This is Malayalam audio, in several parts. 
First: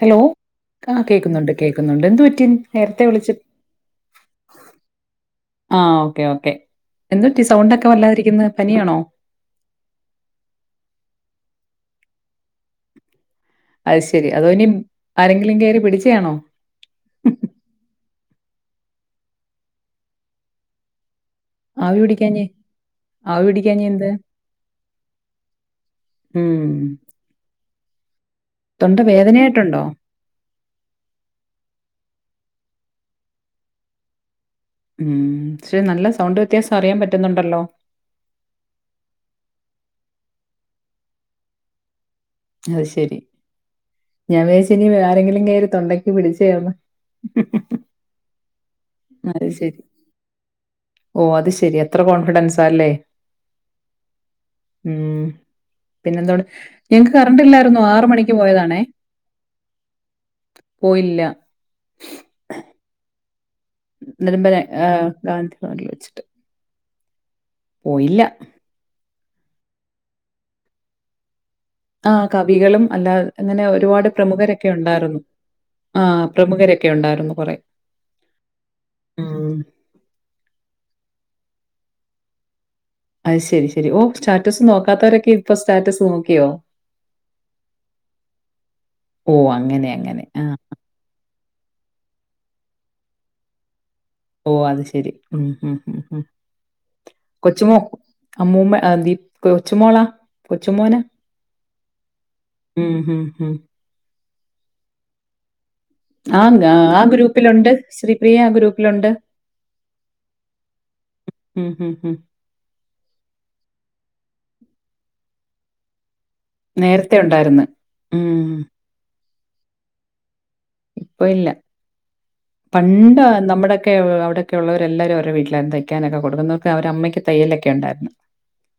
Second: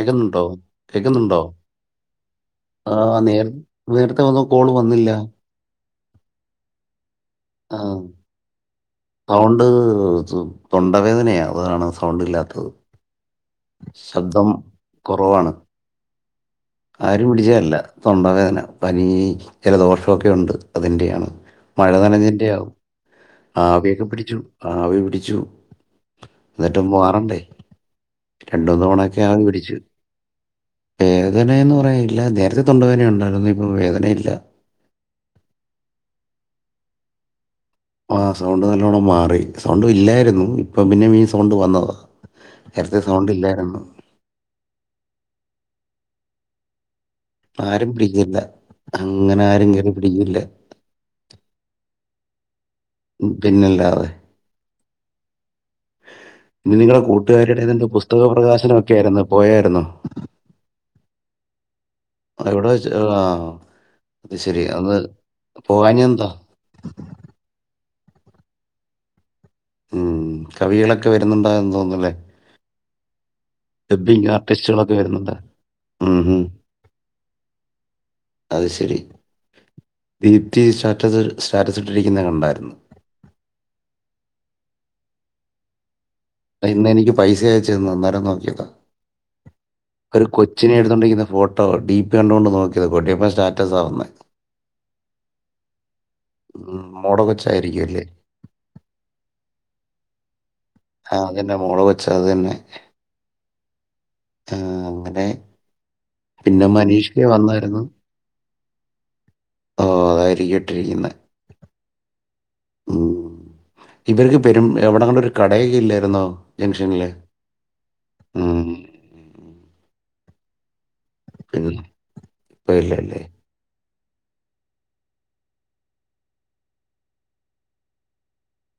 ഹലോ ആ കേക്കുന്നുണ്ട്, കേക്കുന്നുണ്ട്. എന്ത് പറ്റി നേരത്തെ വിളിച്ച ക്ക് [unintelligible] എന്തെറ്റി സൗണ്ട് ആ, ഒക്കെ വല്ലാതിരിക്കുന്ന പനിയാണോ സൗണ്ട് [unintelligible] അതാണ് സൗണ്ടല്ലാത്തത് അത് ശരി അതോ ഇനി ആരെങ്കിലും കേയറി പിടിച്ചണോ ആരും പിടിച്ചതല്ല തൊണ്ടവേദന പനി ജലദോഷ മഴ ആവി പിടിക്കാഞ്ഞേ? നനഞ്ഞതിന്റെ ആവും ആവി പിടിക്കാഞ്ഞേ ആവിയൊക്കെ എന്ത്? പിടിച്ചു ആവി പിടിച്ചു ഉം. രണ്ടുമൂന്ന് തൊണ്ട തവണയൊക്കെ ആവി പിടിച്ചു വേദനയായിട്ടുണ്ടോ? തൊണ്ടവേദനയുണ്ടാരുന്നു ഇപ്പൊ വേദനയില്ല ഉം ശരി നല്ല സൗണ്ട് വ്യത്യാസം അറിയാൻ പറ്റുന്നുണ്ടല്ലോ ആ സൗണ്ട് നല്ലോണം മാറി സൗണ്ട് ഇല്ലായിരുന്നു ഇപ്പ പിന്നിം ഈ സൗണ്ട് വന്നതാ അത് നേരത്തെ ശെരി സൗണ്ട് ഇല്ലായിരുന്നു ഞാൻ വിയാച്ച് ഇനി വേറെങ്കിലും ങ്ങേരി തൊണ്ടക്ക് പിടിച്ചയാന്ന് ആരും [unintelligible] അങ്ങനെ അത് ആരും ശരി. കേറി പിടിക്കില്ല ഓ അത് ശെരി അത്ര കോൺഫിഡൻസ് പിന്നല്ലാതെ ഉം പിന്നെന്താണ്? ഇന്ന് നിങ്ങളെ ഞങ്ങക്ക് കൂട്ടുകാരിയുടെ കറണ്ടില്ലായിരുന്നു. ഏതാണ്ട് പുസ്തക മണിക്ക് പ്രകാശനം പോയതാണേ. ഒക്കെ ആയിരുന്നു പോയാരുന്നോ പോയില്ല. എവിടെ വെച്ച് ആഹ് നലമ്പനെ ആ ഗാന്ധി ഭവനിൽ വെച്ചിട്ട് പോകാഞ്ഞെന്താ പോയില്ല ഉം കവികളെക്കെ വരുന്നുണ്ട് ആ കവികളും അല്ലാ അങ്ങനെ ഒരുപാട് ഡബിങ് പ്രമുഖരൊക്കെ ആർട്ടിസ്റ്റുകളൊക്കെ ഉണ്ടാര്ന്നു വരുന്നുണ്ട് ആ ഉം ഉം. പ്രമുഖരൊക്കെ ഉണ്ടായിര്ന്നു കൊറേ അത് ശരി ദിപ്തി സ്റ്റാറ്റസ്സ് സ്റ്റാറ്റസ്സ് ഇട്ടിരിക്ക്ന്നെ കണ്ടായിര്ന്നു അത് ശരി ശരി ഓ സ്റ്റാറ്റസ് നോക്കാത്തവരൊക്കെ ഇപ്പൊ സ്റ്റാറ്റസ് നോ ഇന്ന് എനിക്ക് പൈസയച്ചന്ന് അന്നേരം നോക്കിയതാ ഓ അങ്ങനെ അങ്ങനെ ഒരു ആ കൊച്ചിനെ എടുത്തോണ്ടിരിക്ക്ന്ന ഫോ കേട്ടോ ഡി പി കണ്ടുകൊണ്ട് നോക്കിയത് കൊട്ടിയപ്പൻ സ്റ്റാറ്റസാ വന്നേ ഓ അത് ശരി മ് മ്. മോടെ കൊച്ചുമോ കൊച്ചായിരിക്കും അല്ലേ അമ്മൂമ്മ ദിപ് കൊച്ചുമോളാ കൊച്ചുമോന ആ അതന്നെ മോള കൊച്ച് അത് തന്നെ ഉം, ഉം, ഉം. ആ അങ്ങനെ ആ പിന്നെ ആ മനീഷ് ഗ്രൂപ്പിലുണ്ട് വന്നായിരുന്നു ശ്രീപ്രിയ ആ ഗ്രൂപ്പിലുണ്ട് ഓ അതായിരിക്കും ഇട്ടിരിക്കുന്നത് ഉം ഇവർക്ക് പെരും എവിടെങ്ങണ്ടൊക്കെ ഒരു കടയൊക്കെ ഇല്ലായിര്ന്നോ നേരത്തെ ഉണ്ടായിര്ന്ന് ഉം ഇപ്പൊ ഇല്ല പിന്നെ ഇപ്പൊ പണ്ട് ഇല്ലല്ലേ അ നമ്മടെ അവിടക്കെള്ളവരെല്ലാവരും അവരെ വീട്ടിലായിര് ന്ന് തയ്ക്കാനൊക്കെ കൊടുക്കുന്നത് അവരടെ അമ്മയ്ക്ക് തയ്യലൊക്കെ ഉണ്ടായിര്ന്ന്.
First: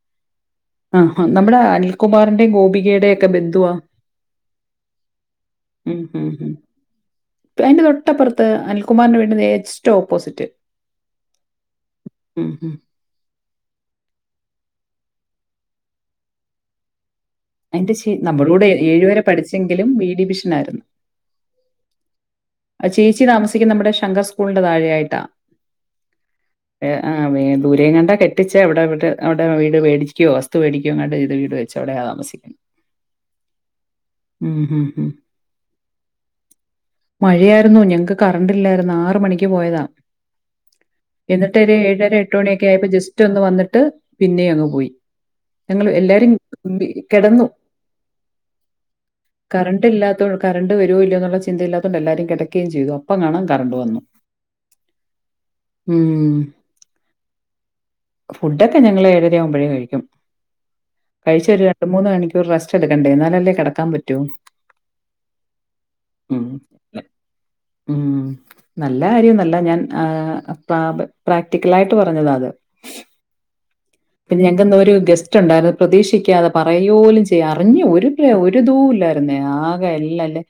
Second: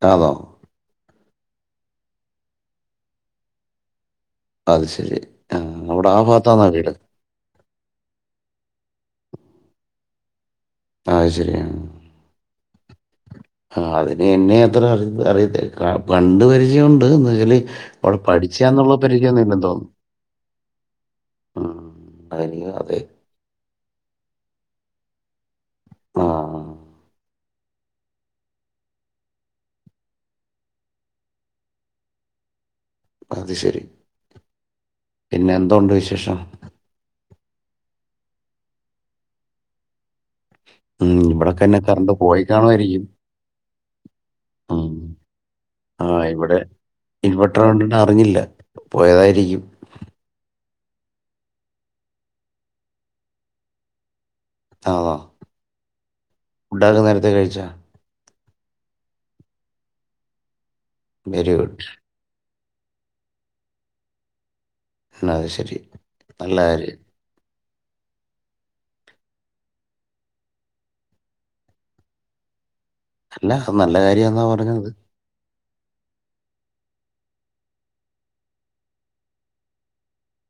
ആന്നോ ഉം നമ്മുടെ അനിൽകുമാറിന്റെ ഗോപികേടെ ഒക്കെ ബന്ധുവാ അത് ശരി ആ ഉം അവിടെ ആ ഉം ഉം. ഭാഗത്താണോ വീ അതിന്റെ തൊട്ടപ്പറത്ത് അനിൽ കുമാറിന്റെ വീട്ന്റെ എസ്‌റ്റ് ഓപ്പോസിറ്റ് അത് ശരിയാ [inaudible] ആ അതിന് എന്നെ അത്ര അ അറിയത്തില്ല അ കണ്ട് പരിചയം ഉണ്ട് എന്ന്. വെച്ചാല് അവിടെ [unintelligible] നമ്മടെ കൂടെ പഠിച്ചാന്നുള്ള ഏഴ് വരെ പരിചയമൊന്നും ഇല്ലെന്ന് പഠിച്ചെങ്കിലും തോന്നുന്നു ബി ഡിവിഷൻ ആയിര്ന്ന്. ഉം. അതെനിക്ക് അതെ ചേച്ചി താമസിക്ക്ന്ന നമ്മടെ ശങ്കർ സ്കൂളിന്റെ താഴൊയായിട്ടാ ആ ഏ ആ [unintelligible] ദൂരെയങ്ങണ്ടാ കെട്ടിച്ച അവിടെവിടെവിടെ വീട് മേടികുയോ വസ്തു വേടിക്കയോ ആണ്ട് വീട് വെച്ച് അവിടെയാ താമസിക്കുന്നത് അത് ശരി ഉം ഉം ഉം. പിന്നെ എന്തുണ്ട് വിശേഷം മഴയായിരുന്നു ഞങ്ങക്ക് കറന്റ് ഇല്ലായിര്ന്ന് ആറ് മണിക്ക് പോയതാ ഉം, എന്നിട്ട് ഇവിടൊക്കെ തന്നെ കറണ്ട് ഏഴര എട്ട് പോയി മണിയൊക്കെ ആയപ്പോ കാണുമായിരിക്കും ജസ്റ്റ് ഒന്ന് വന്നിട്ട് പിന്നെയങ്ങ് പോയി ഉം. ഞങ്ങൾ ആ എല്ലാരും ഇവിടെ കി കിടന്നു ഇൻവെർട്ടർ കണ്ടിട്ട് അറിഞ്ഞില്ല പോയതായിരിക്കും കറണ്ട് ഇല്ലാത്ത കറണ്ട് വരുല്ലോ എന്ന ചിന്തയിലാ. അത്കൊണ്ട് എല്ലാരും കിടക്കകയും ചെയ്തു അപ്പം കാണാ കറണ്ട് വന്നു താ ഉം ഫുഡൊക്കെ നേരത്തെ കഴിച്ചോ ഫുഡൊക്കെ ഞങ്ങളേഴരയാവുമ്പോഴേ കഴിക്കും കഴിച്ച് വെരി ഒരു ഗുഡ് രണ്ട്‌ മൂന്ന് മണിക്കൂറ് റെസ് റ്റെടുക്കണ്ടേ എന്നാലല്ലേ കിടക്കാൻ പറ്റു എന്നാ അത് ശരി നല്ല കാ ര്യം ഉം നല്ല കാര്യൊന്നല്ല ഞാൻ ആ പ പ്രാക്ടിക്കലായിട്ട് പറഞ്ഞതാ അത് അല്ല അത് നല്ല പിന്നെ കാര്യാന്നാ ഞങ്ങക്ക് ഇന്ന് പറഞ്ഞത് ഒരു ഗസ്റ്റ് ഉണ്ടായിരുന്നു. പ്രതീക്ഷിക്കാതെ പറയുക പോലും ചെയാതെ അറിഞ്ഞ് ഒരു ഒരിതും ഇല്ലായിരുന്നേ ആകെ അല്ല അല്ലേ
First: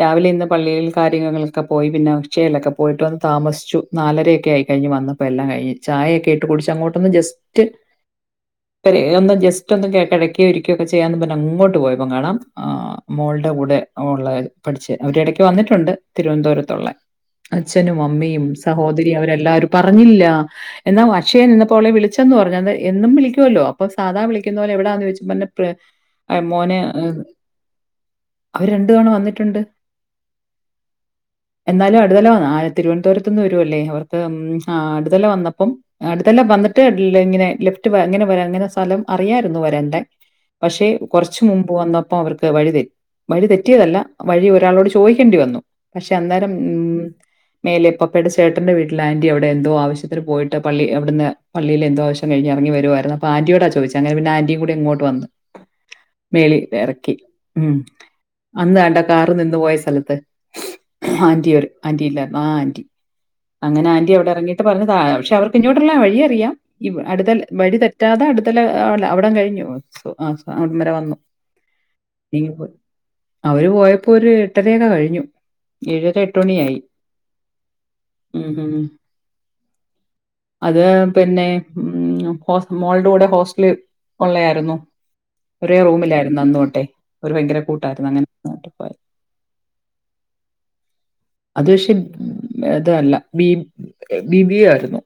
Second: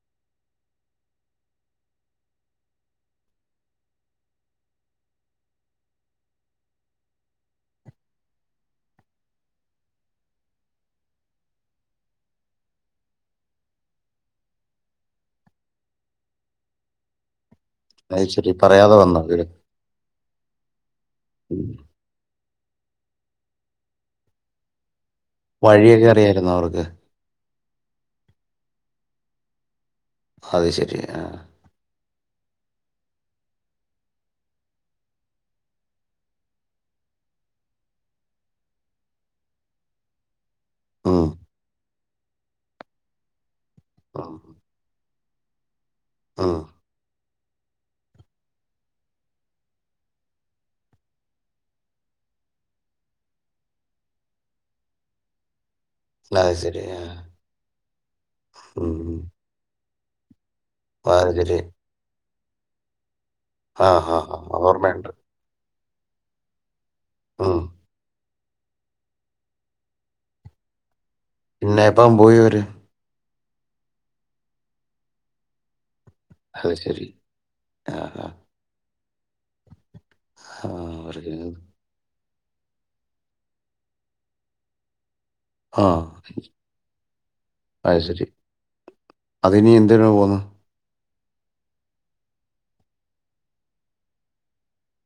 രാവിലെ ഇന്ന് പള്ളിൽ കാര്യങ്ങളിലൊക്കെ പോയി പിന്നെ അക്ഷയയിലൊക്കെ പോയിട്ട് വന്ന് താമസിച്ചു നാലരയൊക്കെ ആയി കഴിഞ്ഞ് വന്നപ്പോ എല്ലാം കഴിഞ്ഞ് ചായയക്കെ ഇട്ട് കുടിച്ച് അങ്ങോട്ടൊന്ന് ജസ്റ്റ് ഒന്ന് ജസ്റ്റ് ഒന്ന് കിടക്കുകയോ ഇരിക്കുകയോ ഒക്കെ ചെയ്യാന്നും പറഞ്ഞ് അങ്ങോട്ട് പോയപ്പോ കാണാം മോളുടെ കൂടെ ഒള്ള പഠിച്ച അവര് എട ക്ക് വന്നിട്ടുണ്ട് തിരുവനന്തപുരത്തുള്ളേ അച്ഛനും അത് അമ്മയും ശരി പറയാതെ സഹോദരിയും വന്നു അവര് അവരെല്ലാരും പറഞ്ഞില്ല എന്നാ അക്ഷയിൽ ഉം. നിന്നപ്പോ അവളെ വിളിച്ചന്ന് പറഞ്ഞ് അ എന്നും വിളിക്കുവല്ലോ അപ്പൊ സാധാവിളിക്കുന്ന പോലെ എവിടാന്ന് ചോദിച്ച് വന്നപ്പോളെ വഴിയൊക്കെ അറിയായിരുന്നു മോനെ അവർക്ക് അവര് രണ്ട് തവണ വന്നിട്ടുണ്ട് അത് ശരി ആഹ് എന്നാലും അടുത്തല ആ തിരുവനന്തപുരത്ത് നിന്ന് വരുവല്ലേ അവർക്ക് ഉം ആ അടുതല വന്നപ്പം അടുതല വന്നിട്ട് ഇങ്ങനെ ലെഫ്റ്റ് ഇങ്ങനെ വരാ ഇങ്ങനെ സ്ഥലം അറിയായിരുന്നു വരണ്ടേ പക്ഷെ ഉം, കുറച്ച് മുമ്പ് വന്നപ്പോ അവർക്ക് വഴിതെ വഴിതെറ്റി തെറ്റിയതല്ല ഉം, വഴി ഒരാളോട് ചോ ചോയിക്കേണ്ടി വന്നു പക്ഷെ അന്നേരം ഉം മേലെ പപ്പയുടെ ചേട്ടന്റെ വീട്ടിൽ ആന്റി അവിടെ എന്തോ ആവശ്യത്തിന് പോയിട്ട് പള്ളി അവിടന്ന് പള്ളിലെന്തോ ആവശ്യം കഴിഞ്ഞ് ഇറങ്ങി വരുമായിരുന്നു അപ്പോ ആന്റിയോടാ ചോദിച്ചത് അങ്ങനെ പിന്നെ ആന്റിയും കൂടെ ഇങ്ങോട്ട് വന്നു അത് മേളിൽ ശരി ആ ഇറക്കി ഉം അന്ന് ആണ്ടെ ഉം. കാറ് നിന്ന് പോയ സ്ഥ ലത്ത് അത് ആന്റി ശരി ആന്റി ഇല്ലാ ആഹ് ആന്റി ആ അങ്ങനെ ആന്റി ഹാ അവ്ടെ ഹാ എറങ്ങീട്ട് പറഞ്ഞു ഓർമ്മയുണ്ട് താഴെ പക്ഷെ അവർക്ക് ഇങ്ങോ ക്കുന്ന വഴി അറിയാം ഇവ് അടുത്ത് അല്ലെ ഉം. വഴി തെറ്റാതെ അട് ട്ട്ൽ അയുടെല്ലാ അയുടം കഴിഞ്ഞു ഓ ആഹ് അയുട് ഇന്നെരെ വന്നു. പിന്നെ എപ്പം പോയി നീ അവെര് അവര് പോയപ്പോ ഒര് എട്ടര ഒക്കെ കഴിഞ്ഞു. ഏഴെര എട്ടു അത് മണിയായി ശരി ആ ആ, ഉം ഉം ആ അത് അവർക്ക് പിന്നെ ഉം ഹ മോളുടെ കൂടെ ഹോസ്റ്റല് ഉള്ള ആയിരുന്നു ഒരേ ആ റൂമിലായിരുന്നു അന്നു തൊട്ടെ ഒരു ഭയങ്കര കൂട്ടായിരുന്നു അങ്ങനെന്നോട്ടെ പോയ രു പോുന്നു അത് പക്ഷേ അതല്ല ബി ബിബിയ ആയിരുന്നു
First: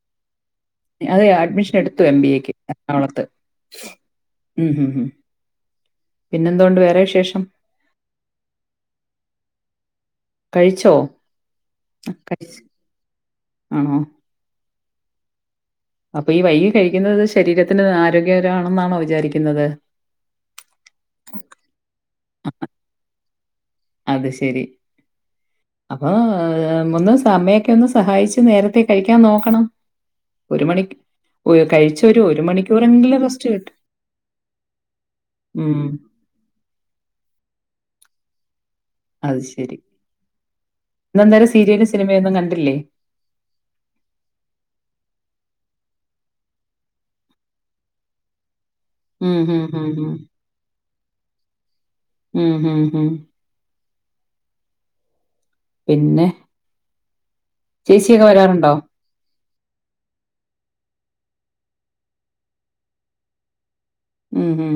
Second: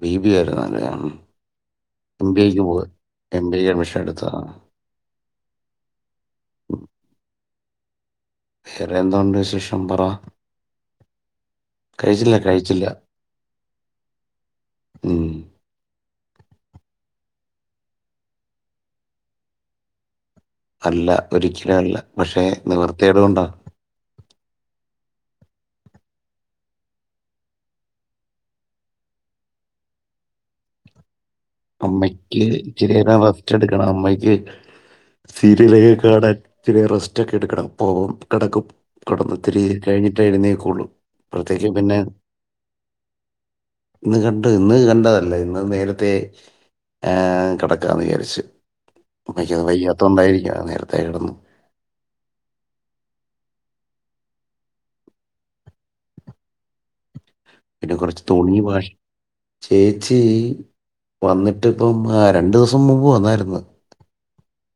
ബി ബി എ ആയിരുന്നല്ലേ അത് അഡ്മിഷൻ എടുത്തു എം ബി എംബിഎക്ക് എക്ക് പോവ എറണാകുളത്ത്. എം ബിഎക്ക് അഡ്മിഷൻ എടുത്തതാണ് പിന്നെന്തുണ്ട് ഉം. വേറെ വിശേഷം വേറെ എന്തുണ്ട് വിശേഷം പറ കഴിച്ചോ കഴിച്ചില്ല കഴിച്ച് കഴിച്ചില്ല ആണോ ഉം അപ്പൊ ഈ വൈകി കഴിക്കുന്നത് ശരീരത്തിന് ആരോഗ്യകരമാണെന്നാണോ വിചാരിക്കുന്നത് അല്ല ഒരിക്കലും അല്ല പക്ഷേ നിവൃത്തിേകേ ടൊണ്ട അത് ശരി അപ്പൊ ഒന്ന് സമയൊക്കെ ഒന്ന് സഹായിച്ച് നേരത്തെ കഴിക്കാൻ നോക്കണം ഒരു മണിക്ക് ഒ കഴിച്ച് ഒരു അമ്മയ്ക്ക് മണിക്കൂറെങ്കിലും ഇച്ചിരിനേരം റെസ്റ്റ് കിട്ടും. എടുക്കണം അമ്മയ്ക്ക് ഉം. സീരിയലെക്കാ കാണാൻ ഇച്ചിരി റെസ്റ്റ് എക്കെ എടുക്കണം പോകും കിടക്കും അത് കടന്ന്നിത്തിരി ശരി. കഴിഞ്ഞിട്ട് എഴുന്നേക്കൂളും ഇന്നെന്തേരം അപ്പഴത്തേക്കും സീരിയലും പിന്നെ സിനിമയൊന്നും കണ്ടില്ലേ? ഇന്ന് കണ്ട ഇന്ന് കണ്ടതല്ല ഇന്ന് നേര അതെ ഏ കിടക്കാന്ന് വിചാരിച്ചു ഉം, അമ്മക്ക് ഹും, ഹും, ഹും. വയ്യാതോണ്ട് ആയിരിക്കാം നേരത്തെ കിടന്ന് ഉം, ഹും, ഹും. പിന്നെ പിന്നെ കുറച്ച് ചേച്ചിയൊക്കെ തുണി വരാറുണ്ടോ വാഷ് ചേച്ചി വന്നിട്ട്ഇപ്പം രണ്ട് ദിവസം മുമ്പ് വന്നായിരുന്നു ഉം ഹം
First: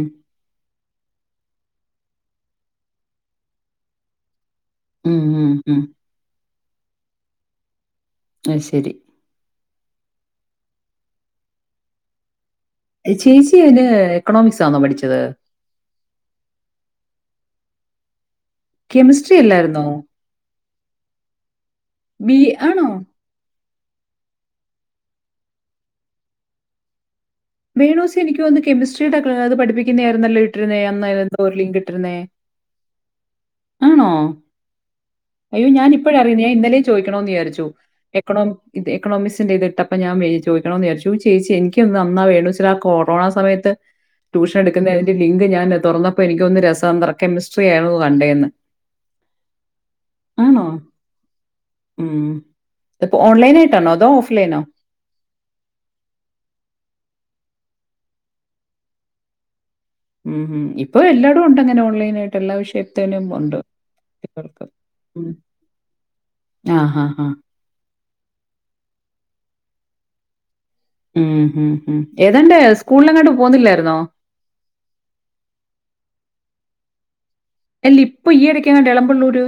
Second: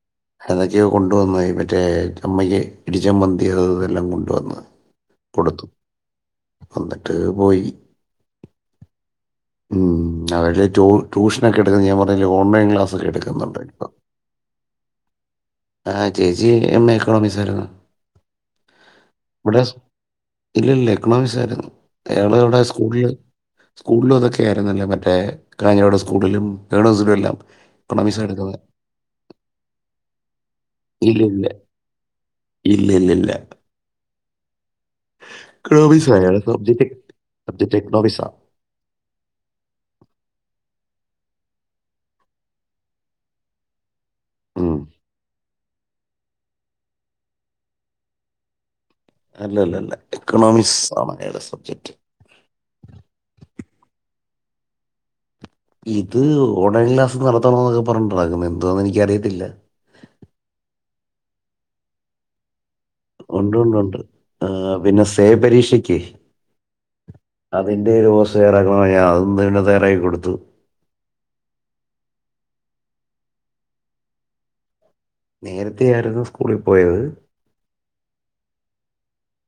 ഇയ്യോ കൊണ്ടുവന്ന് മറ്റേ അമ്മയ്ക്ക് ഇടി ചമ്മന്തി അത് ഇത് ഇതെല്ലാം കൊണ്ടുവന്ന് ഉം, ഹും, കൊടുത്തു ഹും. വന്നിട്ട് പോയി ആയിശേരി ഉം അവര് ട്യൂ ട്യൂഷനൊക്കെ എടുക്കുന്നത് ഞാൻ പറഞ്ഞ ലോ ഓൺ കമ്പയിൻ ക്ലാസ്സൊക്കെ ഏ, ചേച്ചി എടുക്കുന്നുണ്ട് അയില് ഇപ്പോ എക്കണോമിക്സ് ആണോ പഠിച്ചത്? ആഹ് ചേച്ചി എം എ ഇക്കണോമിക്സ് ആയിരുന്നു. കെമിസ്ട്രി ഇവിടെ അല്ലായിരുന്നോ? ഇല്ല ഇല്ല എക്കണോമിക്സ് ആയിരുന്നു ടെ ബി എവിടെ ആണോ? സ്കൂളിൽ സ്കൂളില അതൊക്കെ ആയിരുന്നല്ല പറ്റ മറ്റേ കാഞ്ഞകവിടെ സ്കൂളിലും [unintelligible] എല്ലാം [unintelligible] എക്കണോമിക്സ് എടുക്കുന്നത് എനക്കന്ന് കെമിസ്ട്രിയുടെത് പഠിപ്പിക്കുന്ന ആരുന്നല്ലോ ഇട്ടിരുന്നേ അന്ന് ഇല്ലില്ല ഒരു ലിങ്ക് ഇട്ടിരുന്നേ ഇല്ലില്ലില്ല ആണോ അയ്യോ ഞാൻ എക്കണോമിക്സ് ഇപ്പോഴ അയാൾ അറിയുന്ന ഞാൻ ഇന്നലെയും സബ്ജക്ട് ചോദിക്കണന്ന് സബ്ജക്ട് എക്കണോമിക്സ് എക്കോമക്സിന്റെ ഇത് ഇട്ടപ്പ ഞാൻ ചോദിക്കണോ [unintelligible] ചേച്ചി എനിക്കൊന്ന അന്നാ [unintelligible] ആ കൊറോണ സമയത്ത് ട്യൂഷൻ ഉം. എടുക്കുന്നതിന്റെ ലിങ്ക് ഞാന് തുറന്നപ്പോ എനിക്കൊന്നുന്ന് രസന്തത്ര കെമിസ്ട്രിയായ്ന്നു കണ്ടേന്ന്. അല്ലല്ല ആണോ? എക്കണോമിക്സ് ആണ് അയാളെ സബ്ജക്റ്റ്. ഫ് ലൈനോ ഇത് ഓൺലൈൻ ക്ലാസ് നടത്തണം എന്നൊക്കെ പറഞ്ഞിട്ടാ നടക്കുന്നെ. എന്തുവാന്ന് എനിക്കറിയത്തില്ല. ഉം ഹും ഇപ്പൊ എല്ലായിടും ഉണ്ട് അങ്ങനെ ഓൺലൈനായിട്ട് എല്ലാ വിഷയ ഉണ്ട്ണ്ട് ഉണ്ട് പിന്നെ സേ പരീക്ഷക്ക് ആ. ഹാ. ഹാ. അതിന്റെ [unintelligible] ഇന്ന് തന്നെ തയ്യാറാക്കി കൊടുത്തു. ഉം ഹും ഹും ഏതാണ്ട് സ്കൂളിലങ്ങാണ്ട് പോവുന്നില്ലായിരുന്നോ? നേരത്തേ ആയിരുന്നു സ്കൂളിൽ പോയത്. അല്ലി ഇപ്പൊ ഈ ഇടക്കങ്ങാണ്ട് എളമ്പള്ളൂര്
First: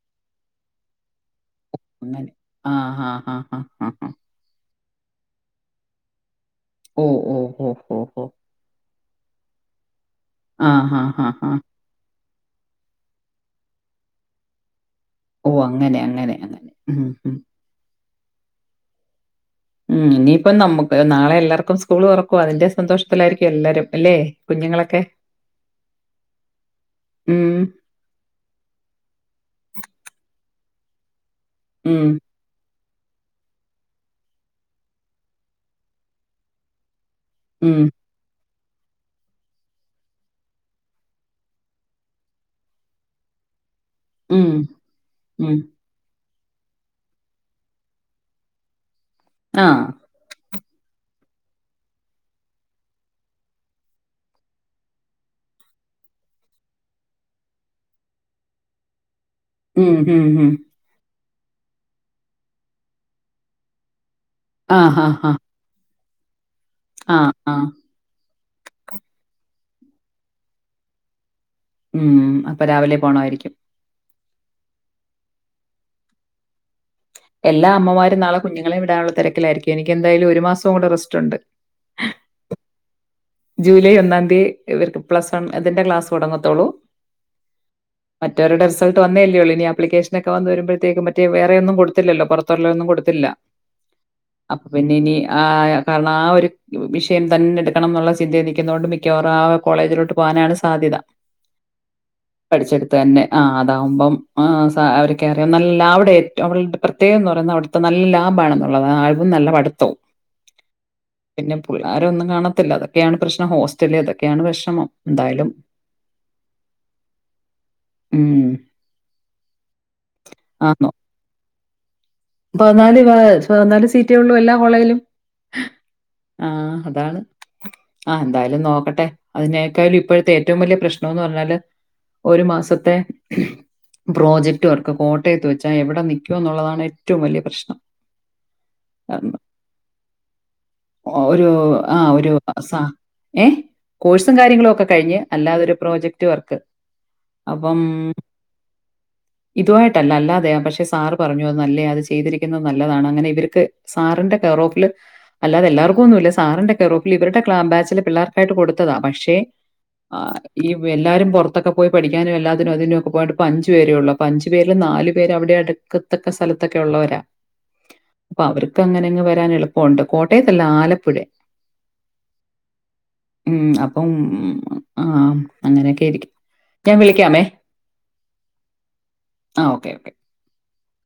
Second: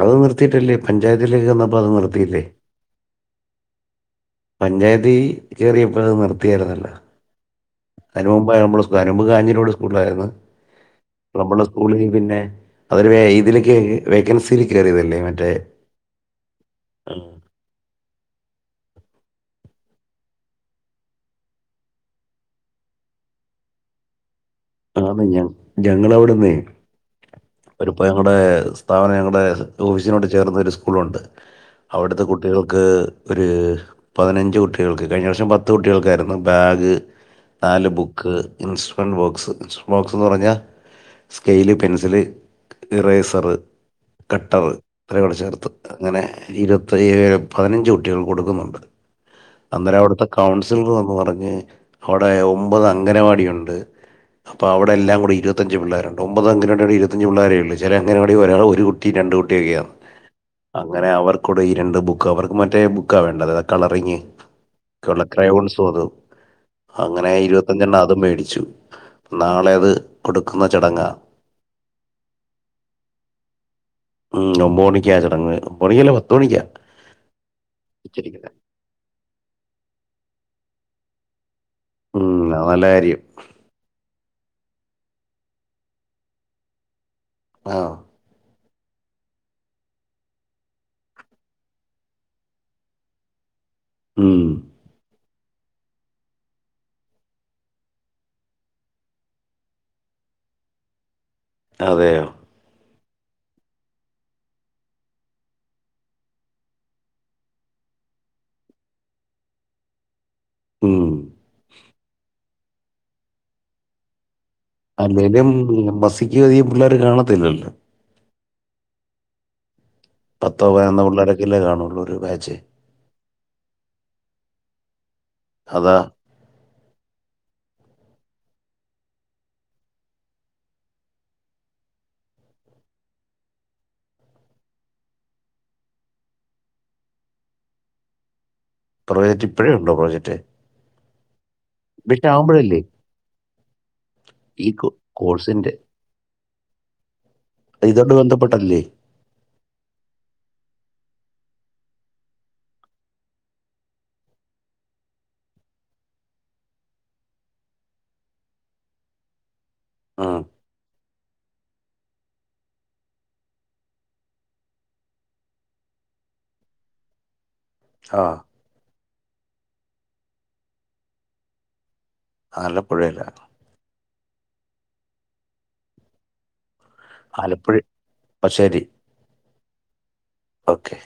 അത് നിർത്തിയിട്ടല്ലേ പഞ്ചായത്തിലേക്കെന്നും ഓ അങ്ങനെ. ആഹ് ആഹ് ആഹ് ഹഹ് ആഹ് പഞ്ചായത്തീ കേറിയപ്പഴത് നിർ ത്തിയാരുന്നല്ല. ഓ ഓ ഓ ഓ ഓ അതിനുമുമ്പാ ഞമ്മള് അതിനുമുമ്പ് കാഞ്ഞരോട് സ്കൂൾലായിരുന്ന്. ആ ഹാ ഹാ ഇപ്പ ഹാ നമ്മളെ സ്ക്കൂളീ പിന്നെ [unintelligible] ഏ ഇതില്ക്ക് വേക്കൻസിലേ ഓ അങ്ങനെ അങ്ങനെ അങ്ങനെ ഉം ആ, ഹും ഉം ഇനിയിപ്പം നമ്മുക്ക് നാളെ എല്ലാർക്കും സ്കൂൾ തുറക്കുവാ അതിന്റെ സന്തോഷത്തിലായിരിക്കും എല്ലാരും അല്ലെ ആന്ന് ഞ ഞങ്ങടെവിടെന്നെ ഉം ഒരുപ്പ ഞങ്ങടെ സ്ഥാപനം ഞങ്ങടെ ഓഫീസിനോട് ചേർന്നൊരു സ്കൂളുണ്ട് ഉം അവിടുത്തെ കുട്ടികൾ ക്ക് ഒരു പതിനഞ്ച് കുട്ടികൾക്ക് കഴിഞ്ഞ പ്രാവശ്യം പത്ത് കുട്ടികൾക്കായിരുന്നു ബാഗ് ഉം നാല് ബുക്ക്, ഇൻസ്ട്രെമന്റ് ബോക്സ്, ബോക്സ്ന്ന് പറഞ്ഞാൽ സ്കെയില് പെൻസില് ഇറേസറ്, ഉം കട്ടർ അത്ര കൂടെ ഉം ചേർത്ത് അങ്ങനെ ഇരുപത്തിഏഴ് പതിനഞ്ച് കുട്ടികൾക്ക് കൊടുക്കുന്നുണ്ട്. ആ അന്നേരം അവിടുത്തെ കൗൺ സിലർ വന്ന് പറഞ്ഞ് അവിടെ ഒമ്പത് അംഗനവാടിയുണ്ട് അപ്പൊ അവിടെല്ലാം കൂടെ ഇരുപത്തഞ്ച് പിള്ളേരുണ്ട് ഒമ്പത് അംഗനവാടിം കൂടി ഇരുത്തഞ്ച് പിള്ളേരേള്ള് ചില അംഗനവാടിൽ ഒരാള് ഒരു കുട്ടി രണ്ട് കുട്ടിയൊക്കെയാ ഉം ഉം ഉം അങ്ങനെ അവർ കൂടെ ഈരണ്ട് ബുക്ക് അവർക്ക് മറ്റേ ബുക്കാ വേണ്ട അതാത് കളറിങ്ങ് ആ ഹാ ക്കൊള്ള ഹാ ക്രയോൺസ് അതും ആ അങ്ങനെ ആ ഇരുപത്തഞ്ചെണ്ണം അതും മേടി [unintelligible] നാളെ അത് കൊടുക്കുന്ന ചടങ്ങാ ഉം അപ്പൊ രാവിലെ പോണമാരിക്കും ഉം ഒമ്പത് മണിക്കാ ചടങ്ങ് ഒമ്പമണിക്കല്ല പത്തുമണിക്കാ എല്ലാ അമ്മമാരും നാളെ കുഞ്ഞുങ്ങളെ വിടാനുള്ള തിരക്കിലായിരിക്കും എനിക്ക് എന്തായാലും ഒരു മാസ [unintelligible] റസ്റ്റുണ്ട് ഉം അത് നല്ല കാര്യം [unintelligible] പ്ലസ് വൺ അതിന്റെ ക്ലാസ്സ് തുടങ്ങത്തൊള്ളു ആ മറ്റവരുടെ റിസൾട്ട് വന്നേല്ലേയുള്ളു ഇനി ആപ്ലിക്കേഷന് ഒക്കെ വരുമ്പോഴത്തേക്കും മറ്റേ വേറെ ഒന്നും കൊടുത്തില്ലല്ലോ പുറത്തുള്ള ഒന്നും കൊടുത്തില്ല ഉം, അപ്പൊ പിന്നെ ഇനി ആഹ് കാരണം ആ ഒരു വിഷയം തന്നെ എടുക്കണം എന്നുള്ള ചിന്തെ നിക്കുന്നോണ്ട് മിക്കവാറും ആ കോളേജിലോട്ട് പോകാനാണ് സാധ്യത അതെയോ അ തന്നെ അതാകുമ്പോൾ അവരൊക്കെ അറിയാം നല്ല അവിടെ ഏറ്റവും അവള പ്രത്യേകം എന്ന് പറയുന്നത് അവിടുത്തെ നല്ല ലാബാണെന്നുള്ളത് ആ നല്ല പഠിത്തവും ഉം. പിന്നെ പിള്ളോര ഒന്നും കാണ ത്തില്ല ത് ഒക്കെയാണ് പ്രശ്ന ഹോസ്റ്റൽ അതൊക്കെയാണ് പ്രശ് അല്ലേലും മസിക്ക് അധികം പിള്ളേർ കാണത്തില്ലല്ലോ [inaudible] പത്തോ പതിനെന്നോ പിള്ളരക്കല്ലേ കാണൂ [unintelligible] ബനാലി വ പതിനാല് സീറ്റേ ഉള്ളൂ എല്ലാ കോളേജിലും അതാ ആ അതാണ് ആ എന്തായാലും നോക്കട്ടെ അതിനേക്കായാലും ഇപ്പോഴത്തെ ഏറ്റവും വലിയ പ്രശ്നംന്ന് പറഞ്ഞാല് ഒരു മാസത്തെ പ്രോജക്ട് വർക്ക് കോട്ടയത്ത് വെച്ചാൽ എവിടെ നിക്കും എന്നുള്ളതാണ് ഏറ്റവും ഏറ്റവും വലിയ പ്രശ്നം പ്രോജക്ട് ഇപ്പോഴോ ഉണ്ടോ പ്രോജക്ട് ആ ഒരു ആ ഒരു സാ ഏ കോഴ്സും ഈ കാര്യങ്ങളും ഒക്കെ കോ- കഴിഞ്ഞ് കോഴ്സിന്റെ അല്ലാതെരു പ്രോജക്ട് വർക്ക് അപ്പം ഇതോട് ബന്ധപ്പെട്ടല്ലേ ഇതുമായിട്ടല്ല അല്ലാതെയാ പക്ഷെ സാർ പറഞ്ഞു അത് നല്ലയാ ചെയ്തിരിക്കുന്നത് നല്ലതാണ് അങ്ങനെ ഇവർക്ക് സാറിന്റെ കെയർ ഓഫിൽ അല്ലാതെ എല്ലാവർക്കും ഒന്നുമല്ല സാറിന്റെ കെയർ ഓഫിൽ ഇവരുടെ ബാച്ചില് പിള്ളേർക്കായിട്ട് കൊടുത്തതാണ് പക്ഷേ ഉം. ഈ എല്ലാവരും പുറത്തൊക്കെ പോയി പഠിക്കാനും എല്ലാനും അതിനും ഇതിനും പോയിട്ട് അഞ്ചു പേരെ ഉള്ളു അഞ്ചു പേരിൽ നാല് പേര് അവിടെ അടുക്കത്തക്ക സ്ഥലത്തക്ക ഒക്കെ ഉള്ളവരാ ആ അപ്പൊ അവർക്ക് അങ്ങനെ വരാൻ എളുപ്പമുണ്ട് കോട്ടയത്തല്ല ആലപ്പുഴേ ആലപ്പുഴയില ഉം അപ്പം ഉം ആ അങ്ങനെയൊക്കെ ആയിരിക്കും ഞാൻ വിളിക്കാമേ ആലപ്പുഴ ശരി ആ ഓക്കെ ഓക്കെ ഓക്കെ